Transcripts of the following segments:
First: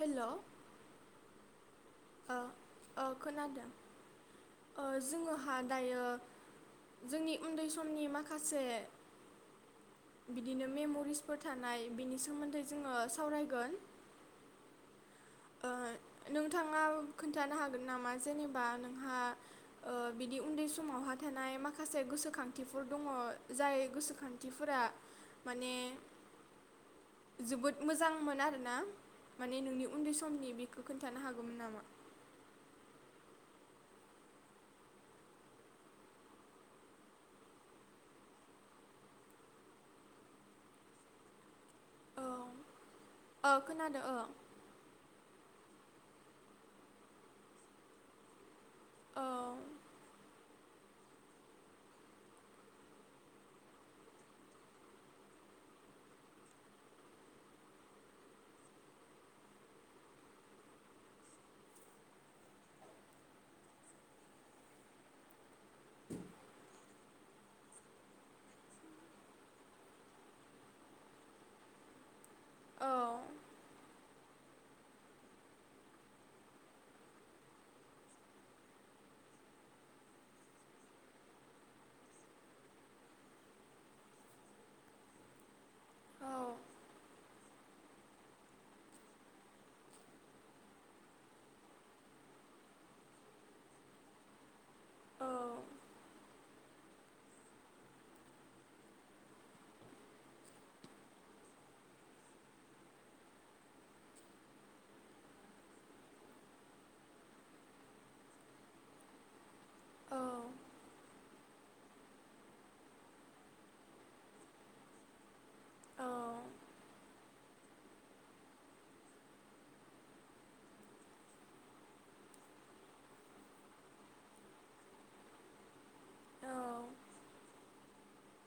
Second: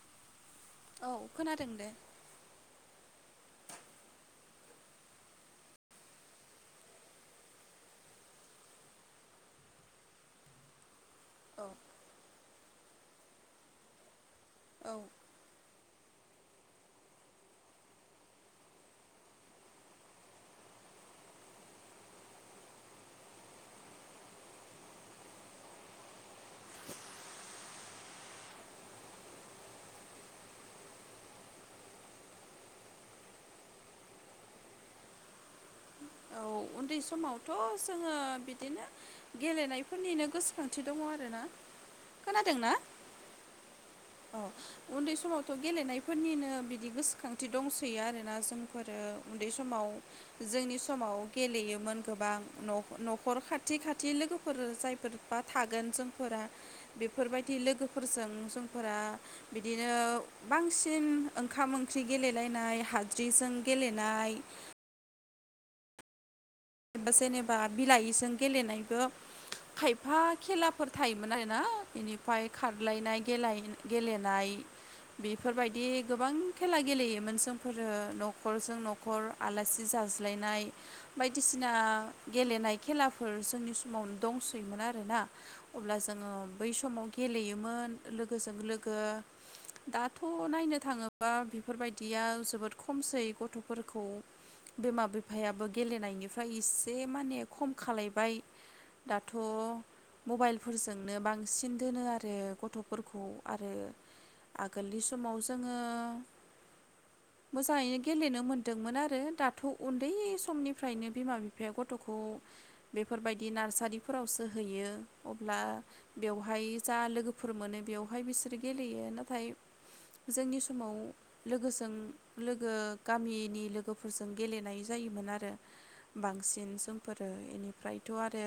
Hello औ खोनादों दे। ओ ओ खोनादों जोङोहा दायो जोंनि उन्दै समनि माखासे बिदिनो मेमरिस औ फोथानाय बिनि सोमोन्दै जोङो सावरायगोन औ ओ नोंथाङा खोन्थानो हागोन नामा जेनेबा नोंहा बिनि उन्दै समावहा थानाय माखासे गोसोखांथिफोर दङ जाय गोसोखांथिफोरा माने जोबोद मोजांमोन आरोना माने नोंनि उन्दै समनि बेखौ खोन्थानो हागौमोन नामा? औ उन्दै समावथ' जोङो बिदिनो गेलेनायफोरनिनो गोसोखांथि दङ आरोना औ औ खोनादों औ अ उन्दै समावथ' गेलेनायफोरनिनो बिदि गोसोखांथि दंसैयो आरोना जोंफोरो औ उन्दै समाव जोंनि समाव गेलेयोमोन गोबां नखर खाथि खाथि लोगोफोर जायफोरबा थागोन जोंफोरा बेफोरबायदि लोगोफोरजों जों फोरा बिदिनो बांसिन ओंखाम ओंख्रि गेलेलायनाय हाद्रिजों गेलेनाय बा जेनेबा बिलाइजों गेलेनायबो खायफा खेलाफोर थायोमोन आरोना बेनि उफाय खारलायनाय औ गेलाय गेले नाय बेफोरबायदि गोबां खेला गेलेयोमोन जोंफोरो न'खरजों न'खर आलासि जाज्लायनाय बाय बायदिसिना गेलेनाय खेलाफोर जोंनि समाव दंसैयोमोन आरोना अब्ला जोङो बै समाव गेलेयोमोन लोगोजों लोगो दाथ नायनो थाङोबा बेफोरबायदिया जोबोद खमसै गथफोरखौ बिमा बिफायाबो गेलेनायनि ओमफ्राय इसे माने खम खालायबाय दाथ मबाइलफोरजोंनो बांसिन दोनो आरो गथफोरखौ आरो आगोलनि समाव जोङो मोजाङैनो गेलेनो मोनदोंमोन आरो दाथ उन्दै समनिफ्रायनो बिमा बिफाया गथखौ बेफोरबायदि नार्सारिफोरावसो हैयो ला बेवहाय जा लोगोफोर मोनो बेयावहाय बिसोर गेलेयो नाथाय जोंनि समाव लोगोजों लोगो गामिनि लोगोफोरजों गेलेनाय जायोमोन आरो बांसिन समफोरो एनि ओमफ्रायथ आरो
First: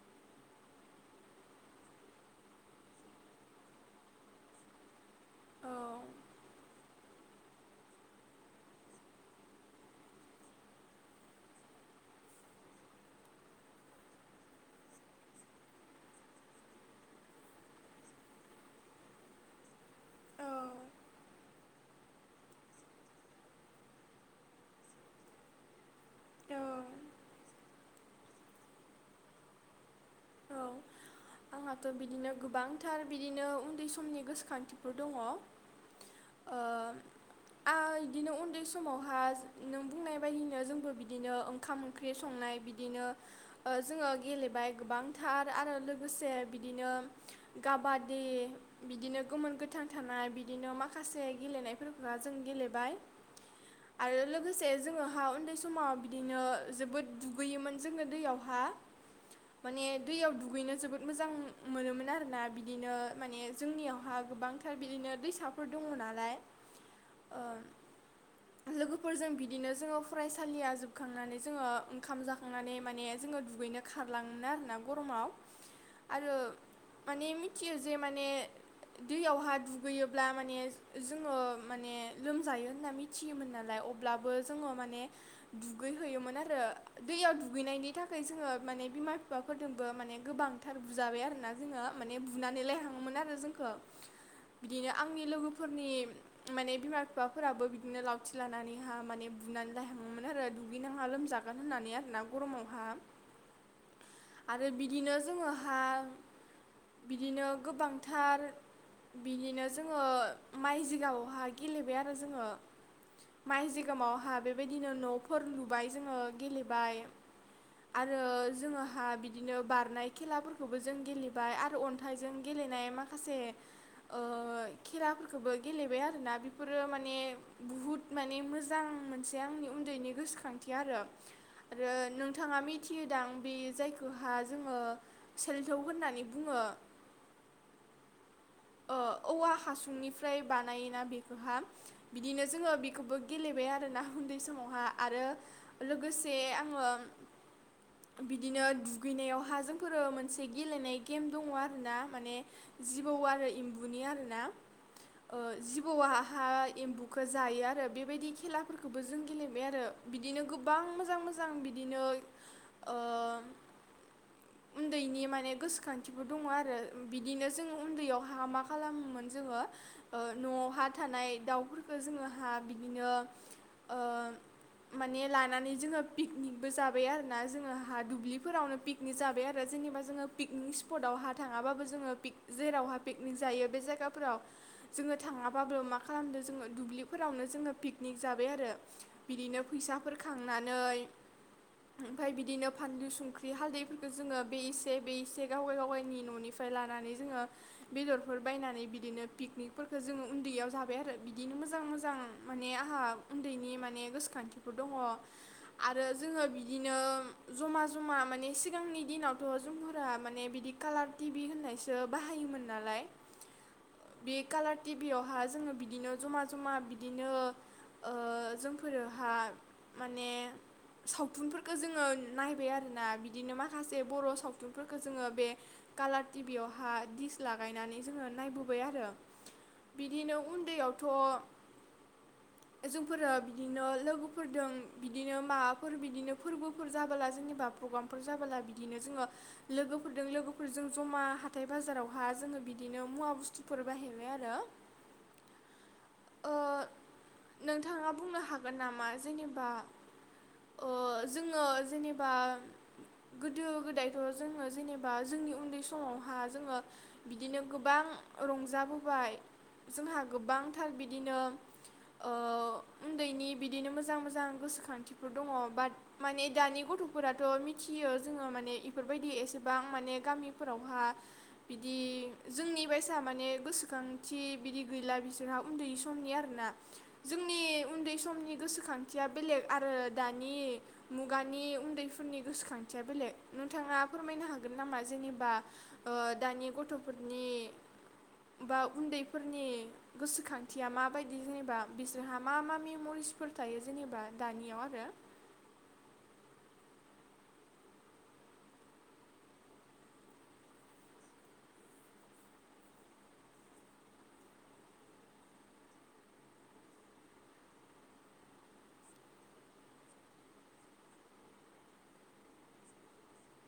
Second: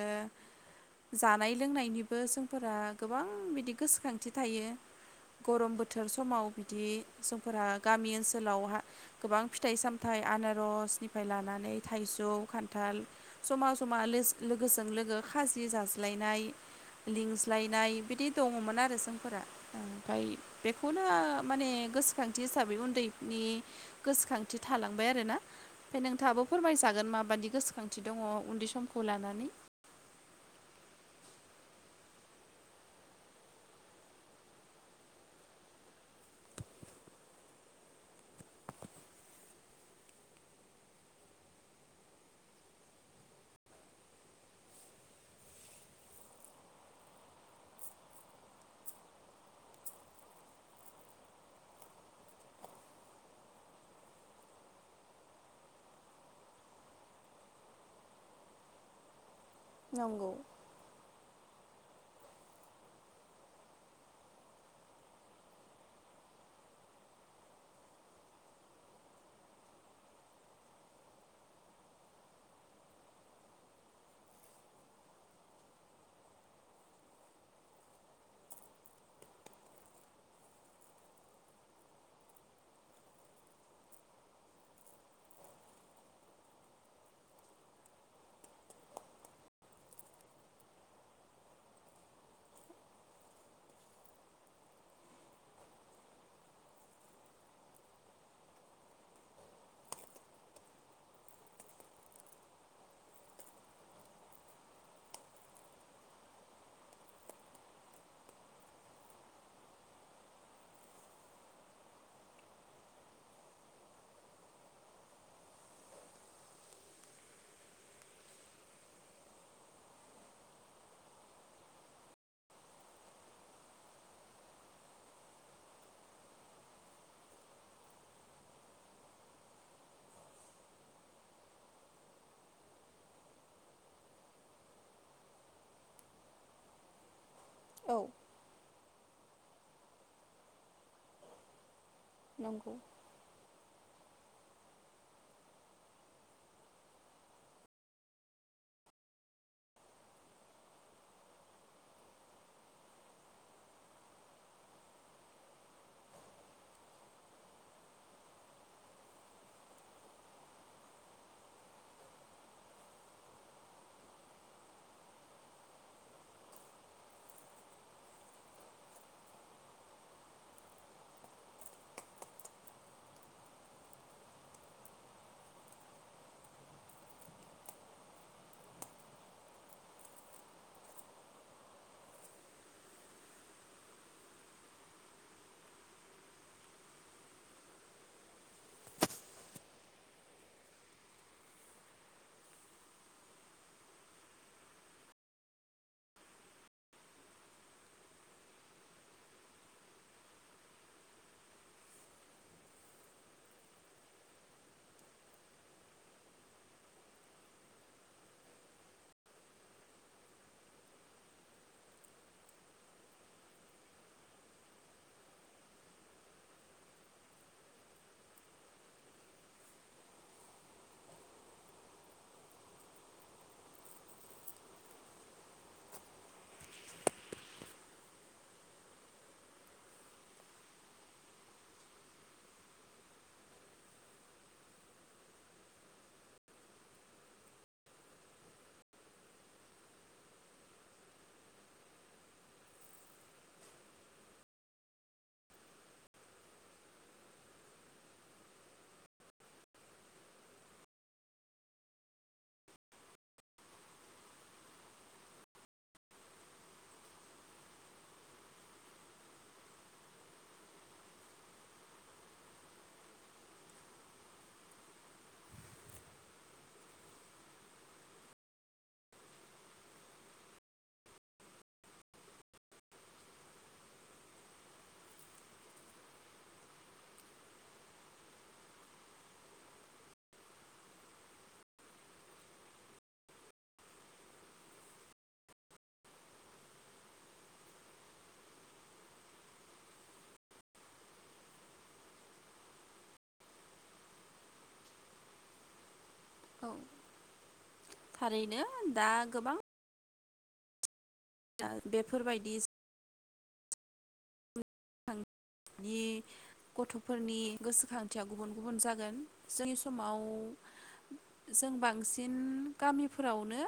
जानाय लोंनायनिबो जोंफोरा गोबां बिदि गोसोखांथि थायो गरम बोथोर समाव बिदि समफोरा गामि ओनसोलाव गोबां फिथाइ सामथाइ आनारसनिफ्राय लानानै थाइजौ खान्थाल जमा जमा लोगोजों लोगो खाजि जाज्लायनाय लिंज्लायनाय बिदि दङमोन आरो जोंफोरा ओमफाय बेखौनो माने गोसोखांथि हिसाबै उन्दैनि गोसोखांथि थालांबाय आरोना फ्राय नोंथाबो फोरमाजागोन मा गोसोखांथि दङ उन्दै समखौ लानानै। आंहाथ बिदिनो गोबांथार बिदिनो उन्दै समनि गोसोखांथिफोर दङ आं बिदिनो उन्दै समावहा नों बुंनाय बायदिनो जोंबो बिदिनो ओंखाम ओंख्रि संनाय बिदिनो जोङो गेलेबाय गोबां फोथार आरो लोगोसे बिदिनो काबादि बिदिनो गोमोन गोथां थानाय बिदिनो माखासे गेलेनायफोरखौ जों गेलेबाय आरो लोगोसे जोङोहा उन्दै समाव बिदिनो जोबोद दुगैयोमोन जोंनो दैयावहा माने नंगौ दैयाव दुगैनो जोबोद मोजां मोनोमोन आरोना बिदिनो माने जोंनियावहा गोबांथार बिदिनो दैसाफोर दङ नालाय ओ लोगोफोरजों बिदिनो जोङो फरायसालिया जोबखांनानै जोङो ओंखाम जाखांनानै माने जोङो दुगैनो खारलाङोमोन आरोना। गरमाव आरो माने मिथियो जे माने दैयावहा दुगैयोब्ला माने जोङो माने लोमजायो होनना मिथियोमोन नालाय अब्लाबो जोङो माने दुगैहोयोमोन आरो दैयाव दुगैनायनि थाखाय जोङो माने बिमा बिफाखौ फोरजोंबो माने गोबांथार बुजाबाय आरोना जोङो माने बुनानै लायहाङोमोन आरो जोंखौ बिदिनो आंनि लोगोफोरनि माने बिमा बिफाफोराबो बिदिनो लावथि लानानैहा माने बुनानै लायहाङोमोन आरो दुगैनाङा लोमजागोन होननानै आरोना गरमावहा आरो बिदिनो जोङोहा बिदिनो गोबांथार बिदिनो जोङो माइ जिगामावहा गेलेबाय आरो जोङो माइ जिगामावहा बेबायदिनो न'फोर लुबाय जोङो गेलेबाय आरो जोङोहा बि बिदिनो बारनाय खेलाफोरखौबो जों गेलेबाय आरो अन्थाइजों गेलेनाय माखासे खेलाफोरखौबो गेलेबाय आरोोना बेफोरो माने बुहुद माने मोजां मोनसे आंनि उन्दैनि गोसोखांथि आरो आरो नोंथाङा मिथिहोदां बे जाय खौहा जोङो सेल्थाव होननानै बुङो। औ ओ औवा हासुंनिफ्राय बानायोना बेखौहा बिदिनो जोङो नंगौ बेखौबो गेलेबाय आरोना उन्दै समावहा आरो लोगोसे आङो बिदिनो दुगैनायावहा जोंफोरो मोनसे गेलेनाय गेम दङ आरोना माने जिबौ आरो एम्बुनि आरो ना ओ जिबौआहा एम्बुखौ जायो आरो बेबायदि खेलाफोरखौबो जों गेलेबाय आरो बिदिनो गोबां मोजां मोजां बिदिनो ओ उन्दैनि माने गोसोखांथिफोर दङ आरो बिदिनो जों उन्दैयाव हा मा खालामोमोन जोङो ओ न'आवहा थानाय दाउफोरखौ जोङो हा बिदिनो ओ माने लानानै जोङो पिकनिकबो जाबाय आरोना जोङोहा दुब्लिफोरावनो पिकनिक जाबाय आरो जेनेबा जोङो पिकनिक स्पटआव हा थाङाबाबो जोङो पिक जेरावहा पिकनिक जायो बे जायगाफोराव जोङो थाङाबाबो मा खालामदों जोङो दुब्लिफोरावनो जोङो पिकनिक जाबाय आरो बिदिनो फैसाफोर खांनानै ओमफ्राय बिदिनो फानलु संख्रि हालदैफोरखौ जोङो बे एसे बे एसे गावगाय गावगायनि न'निफ्राय लानानै जोङो बेदरफोर बायनानै बिदिनो पिकनिकफोरखौ जोङो उन्दैयाव जाबाय आरो बिदिनो मोजां मोजां माने आंहा उन्दैनि माने गोसोखांथिफोर दङ आरो जोङो बिदिनो जमा जमा माने सिगांनि दिनावथ' जोंफोरा माने बिदि कालार टिबि होननायसो बाहायोमोन नालाय बे कालार टिभियावहा जोङो बिदिनो जमा जमा बिदिनो ओ जोंफोरोहा माने सावथुनफोरखौ जोङो नायबाय आरोना बिदिनो माखासे बर' सावथुनफोरखौ जोङो बे कालार टिभियावहा दिस लागायनानै जोङो नायबोबाय आरो बिदिनो उन्दैयावथ' जोंफोरो बिदिनो लोगोफोरदों बिदिनो माबाफोर बिदिनो फोरबोफोर जाबोला जेनेबा प्रग्रामफोर जाबोला बिदिनो जोङो लोगोफोरदों लोगोफोरजों जमा हाथाय बाजाराव हा जोंङो बिदिनो मुवा बुसथुफोर बायहैबाय आरो ओ नोंथाङा बुंनो हागोन नामा जेनेबा ओ जोङो जेनेबा गोदो गोदायथ' जोङो जेनेबा जोंनि उन्दै समावहा जोङो बिदिनो गोबां रंजाबोबाय जोंहा गोबांथार बिदिनो ओ उन्दैनि बिदिनो मोजां मोजां गोसोखांथिफोर दङ बाट माने दानि गथ'फोराथ' मिथियो जोङो माने इफोरबायदि एसेबां माने गामिफोरावहा बिदि जोंनि बायसा माने गोसोखांथि बिदि गैला बिसोरहा उन्दै समनि आरोना जोंनि उन्दै समनि गोसोखांथिया बेलेग आरो दानि मुगानि उन्दैफोरनि गोसोखांथिया बेलेग नोंथाङा फोरमायनो हागोन नामा जेनेबा ओ। दानि गथ'फोरनि बा उन्दैफोरनि गोसोखांथिया माबायदि जेनेबा बिसोरहा मा मा मेम'रिसफोर थायो जेनेबा दानियाव आरो? औ थारैनो दा गोबां दा बेफोरबायदि स [unintelligible] नि गथ'फोरनि गोसोखांथिया गुबुन गुबुन जागोन जोंनि समाव जों बांसिन गामिफोरावनो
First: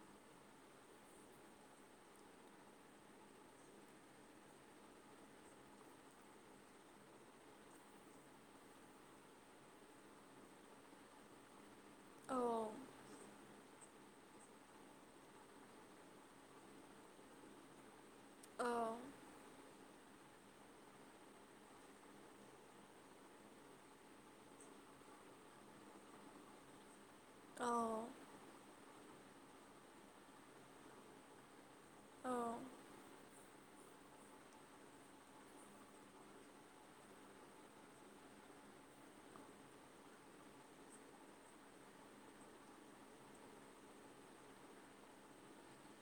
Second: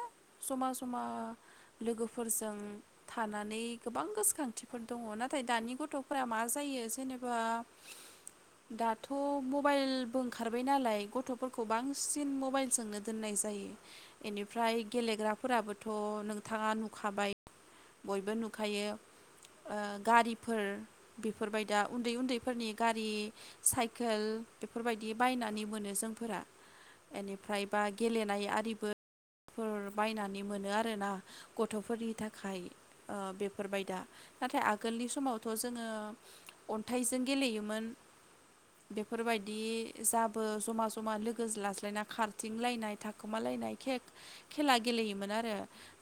जमा जमा लोगोफोरजों थानानै गोबां गोसोखांथिफोर दङ नाथाय दानि गथ' मा जायो जेनेबा दाथ' मबाइलबो ओंखारबाय नालाय गथ'फोर खौ बांसिन औ मबाइलजोंनो दोननायस जायो एनिफ्राय गेलेग्राफोराबोथ' नोंथाङा नुखाबाय बयबो औ नुखायो। ओ गारिफोर बेफोरबाय दा उन्दै उन्दैफोरनि गारि साइकेल बेफोरबायदि बायनानै मोनो जोंफोरा एनिफ्राय औ बा गेलेनाय आरिबो फोर बायनानै मोनो आरोना गथ'फोरनि औ ओ थाखाय ओ बेफोरबाय दा नाथाय आगोलनि समावथ' जोङो अन्थाइजों गेलेयोमोन बेफोरबायदि जाबो जमा जमा लोगो लाज्लायना खारथिंलायनाय थाखोमालायनाय केक खेला गेलेयोमोन आरो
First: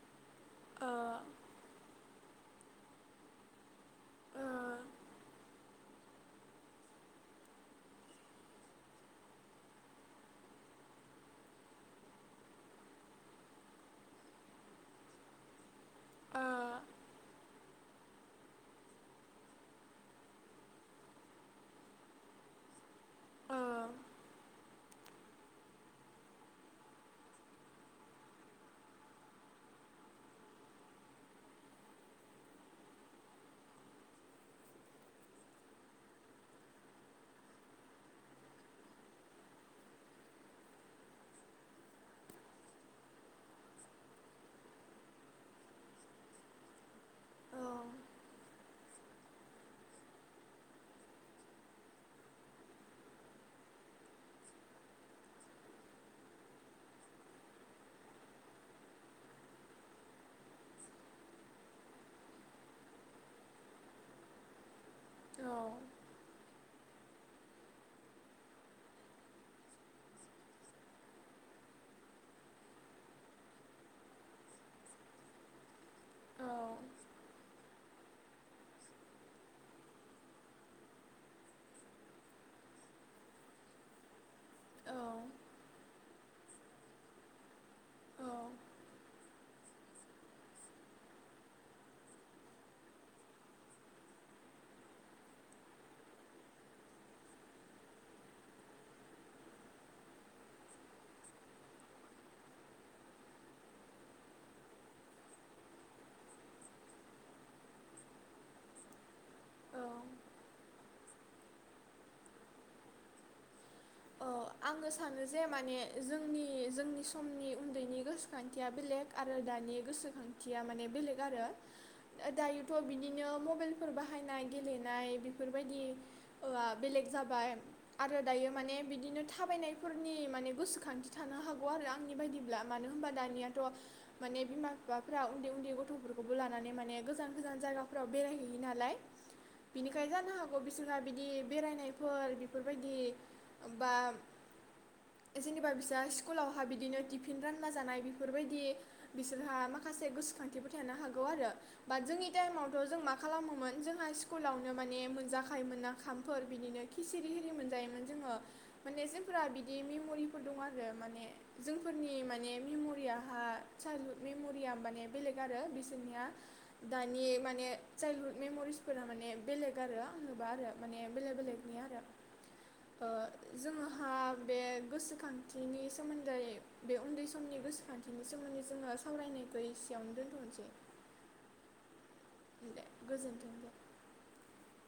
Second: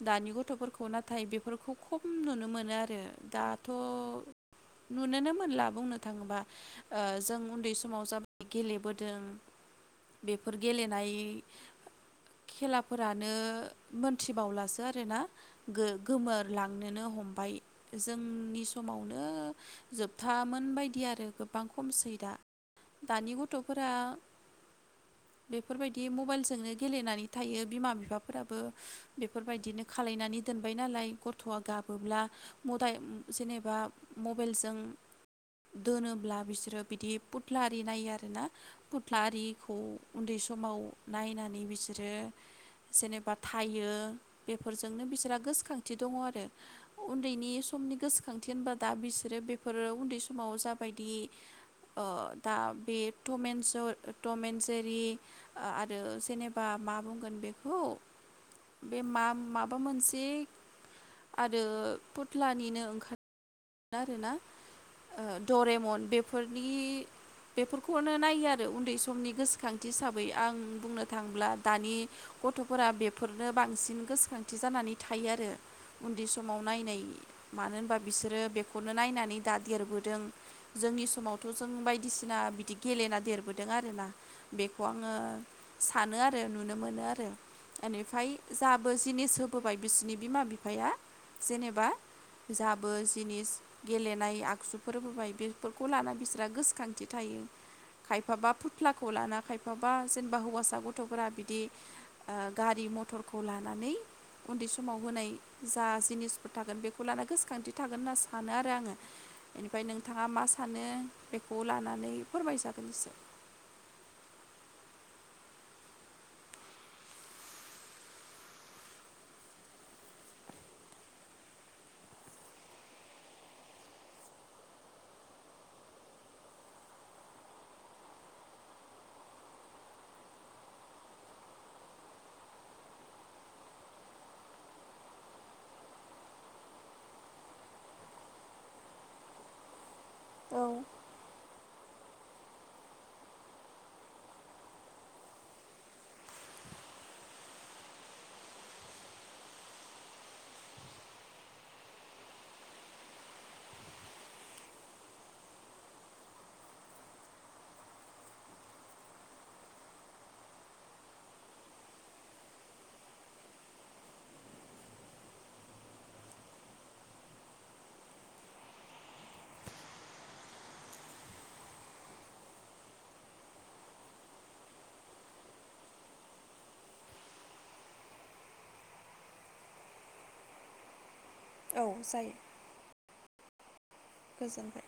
दानि गथ' गथ'फोरखौ ओ नाथाय बेफोरखौ खब नुनो मोनो आरो दाथ' ओ औ नुनोनो मोनला बुंनो थाङोबा। ओ जों उन्दै समाव जाबाय गेलेबोदों बेफोर गेलेनाय खेला फोरानो मोनथिबावलासो आरोना गो गोमोरलांनोनो हमबाय जोंनि समावनो जोबथामोन बायदि आरो गोबां खमसै दा दानि गथ'फोरा बेफोरबायदि मबाइलजोंनो गेलेनानै थायो। बिमा बिफाफोराबो बेफोरबायदिनो खालायनानै दोनबाय नालाय गथ'आ गाबोब्ला मदाइ जेनेबा मबेलजों दोनोब्ला बिसोरो बिदि पुत्ला आरि नायो आरोना पुत्ला आरिखौ उन्दै समाव नायनानै बिसोरो जेनेबा थायो बेफोरजोंनो बिसोरहा गोसोखांथि दङ आरो उन्दैनि समनि गोसोखांथि होनबा दा बिसोरो बेफोरो उन्दै समाव जाबायदि ओ दा बे टमेन स' टमेनजेरि आरो जेनेबा मा बुं गोन बेखौ बे मा माबा मोनसे आरो पुत्लानिनो ओंखा ना आरो ना दरेमन बेफोर इ बेफोरखौनो नायो आरो उन्दै समनि गोसोखांथि हिसाबै आं बुंनो थाङोब्ला दानि गथ'फोरा बेफोरनो बांसिन गोसोखांथि जानानै थायो आरो। उन्दै समाव नायनाय मानो होनबा बिसोरो बेखौनो नायनानै दा देरबोदों जोंनि समावथ' जों बायदिसिना बिदि गेलेना देरबोदों आरोना बेखौ आङो सानो आरो नुनो मोनो आरो एनिफ्राय जाबो जिनिस होबोबाय बिसनि बिमा बिफाया जेनेबा जाबो जिनिस गेलेनाय आगजुफोरबाय बेफोरखौ लाना बिस्रा गोसोखांथि थायो खायफाबा फुथ्लाखौ लाना खायफाबा जेनेबा हौवासा गथ'फोरा बिदि ओ गारि मथरखौ लानानै उन्दै समाव होनाय जा जिनिसफोर थागोन बेखौ लाना गोसोखांथि थागोन होनना सानो आरो आङो औ एनिफ्राय नोंथाङा मा सानो बेखौ लानानै फोरमायजागोन एसे। ओ आङो सानो जे माने जोंनि जोंनि समनि उन्दैनि गोसोखांथिया बेलेग आरो दानि गोसोखांथिया माने बेलेग आरो ओ दायोथ' बिदिनो मबाइलफोर बाहायनाय गेलेनाय बेफोरबायदि ओआ बेलेग जाबाय आरो दायो माने बिदिनो थाबायनायफोरनि माने गोसोखांथि थानो हागौ आरो आंनि बायदिब्ला मानो होनबा दानियाथ' माने बिमा बिफाफ्रा उन्दै उन्दै गथ'फोरखौबो लानानै माने गोजान गोजान जायगाफ्राव बेराय हैैयो नालाय बिनि खाय जानो हागौ औ बिसोरहा बिदि बेरायनायफोर बेफोरबायदि बा जेनेबा बिसा स्कुलावहा बिदिनो टिफिन रानला जानाय बिफोरबायदि बिसोरहा माखासे गोसोखांथिफोर थानो हागौ आरो बाट जोंनि टाइमावथ' जों मा खालामोमोन जोंहा स्कुलावनो माने मोनजाखायोमोनना खामफोर बिनिनो खिसिरि हिरि मोनजायोमोन जोङो। माने जोंफोरा बिदि मेमरिफोर दं आरो माने जोंफोरनि माने मेमरियाहा चाइल्डहुद मेमरिया माने बेलेग आरो बिसोरनिया दानि माने चाइल्डहुद मेमरिसफोरा माने बेलेग आरो होनोबा आरो माने बेलेक बेलेकनि आरो ओ जोंहा बे गोसोखांथिनि सोमोन्दै बे उन्दै समनि गोसोखांथिनि सोमोन्दै जोङो सावरायनायखो एसेयावनो दोनथ'नोसै। औ जायो। दे गोजोनथों दे गोजोनबाय।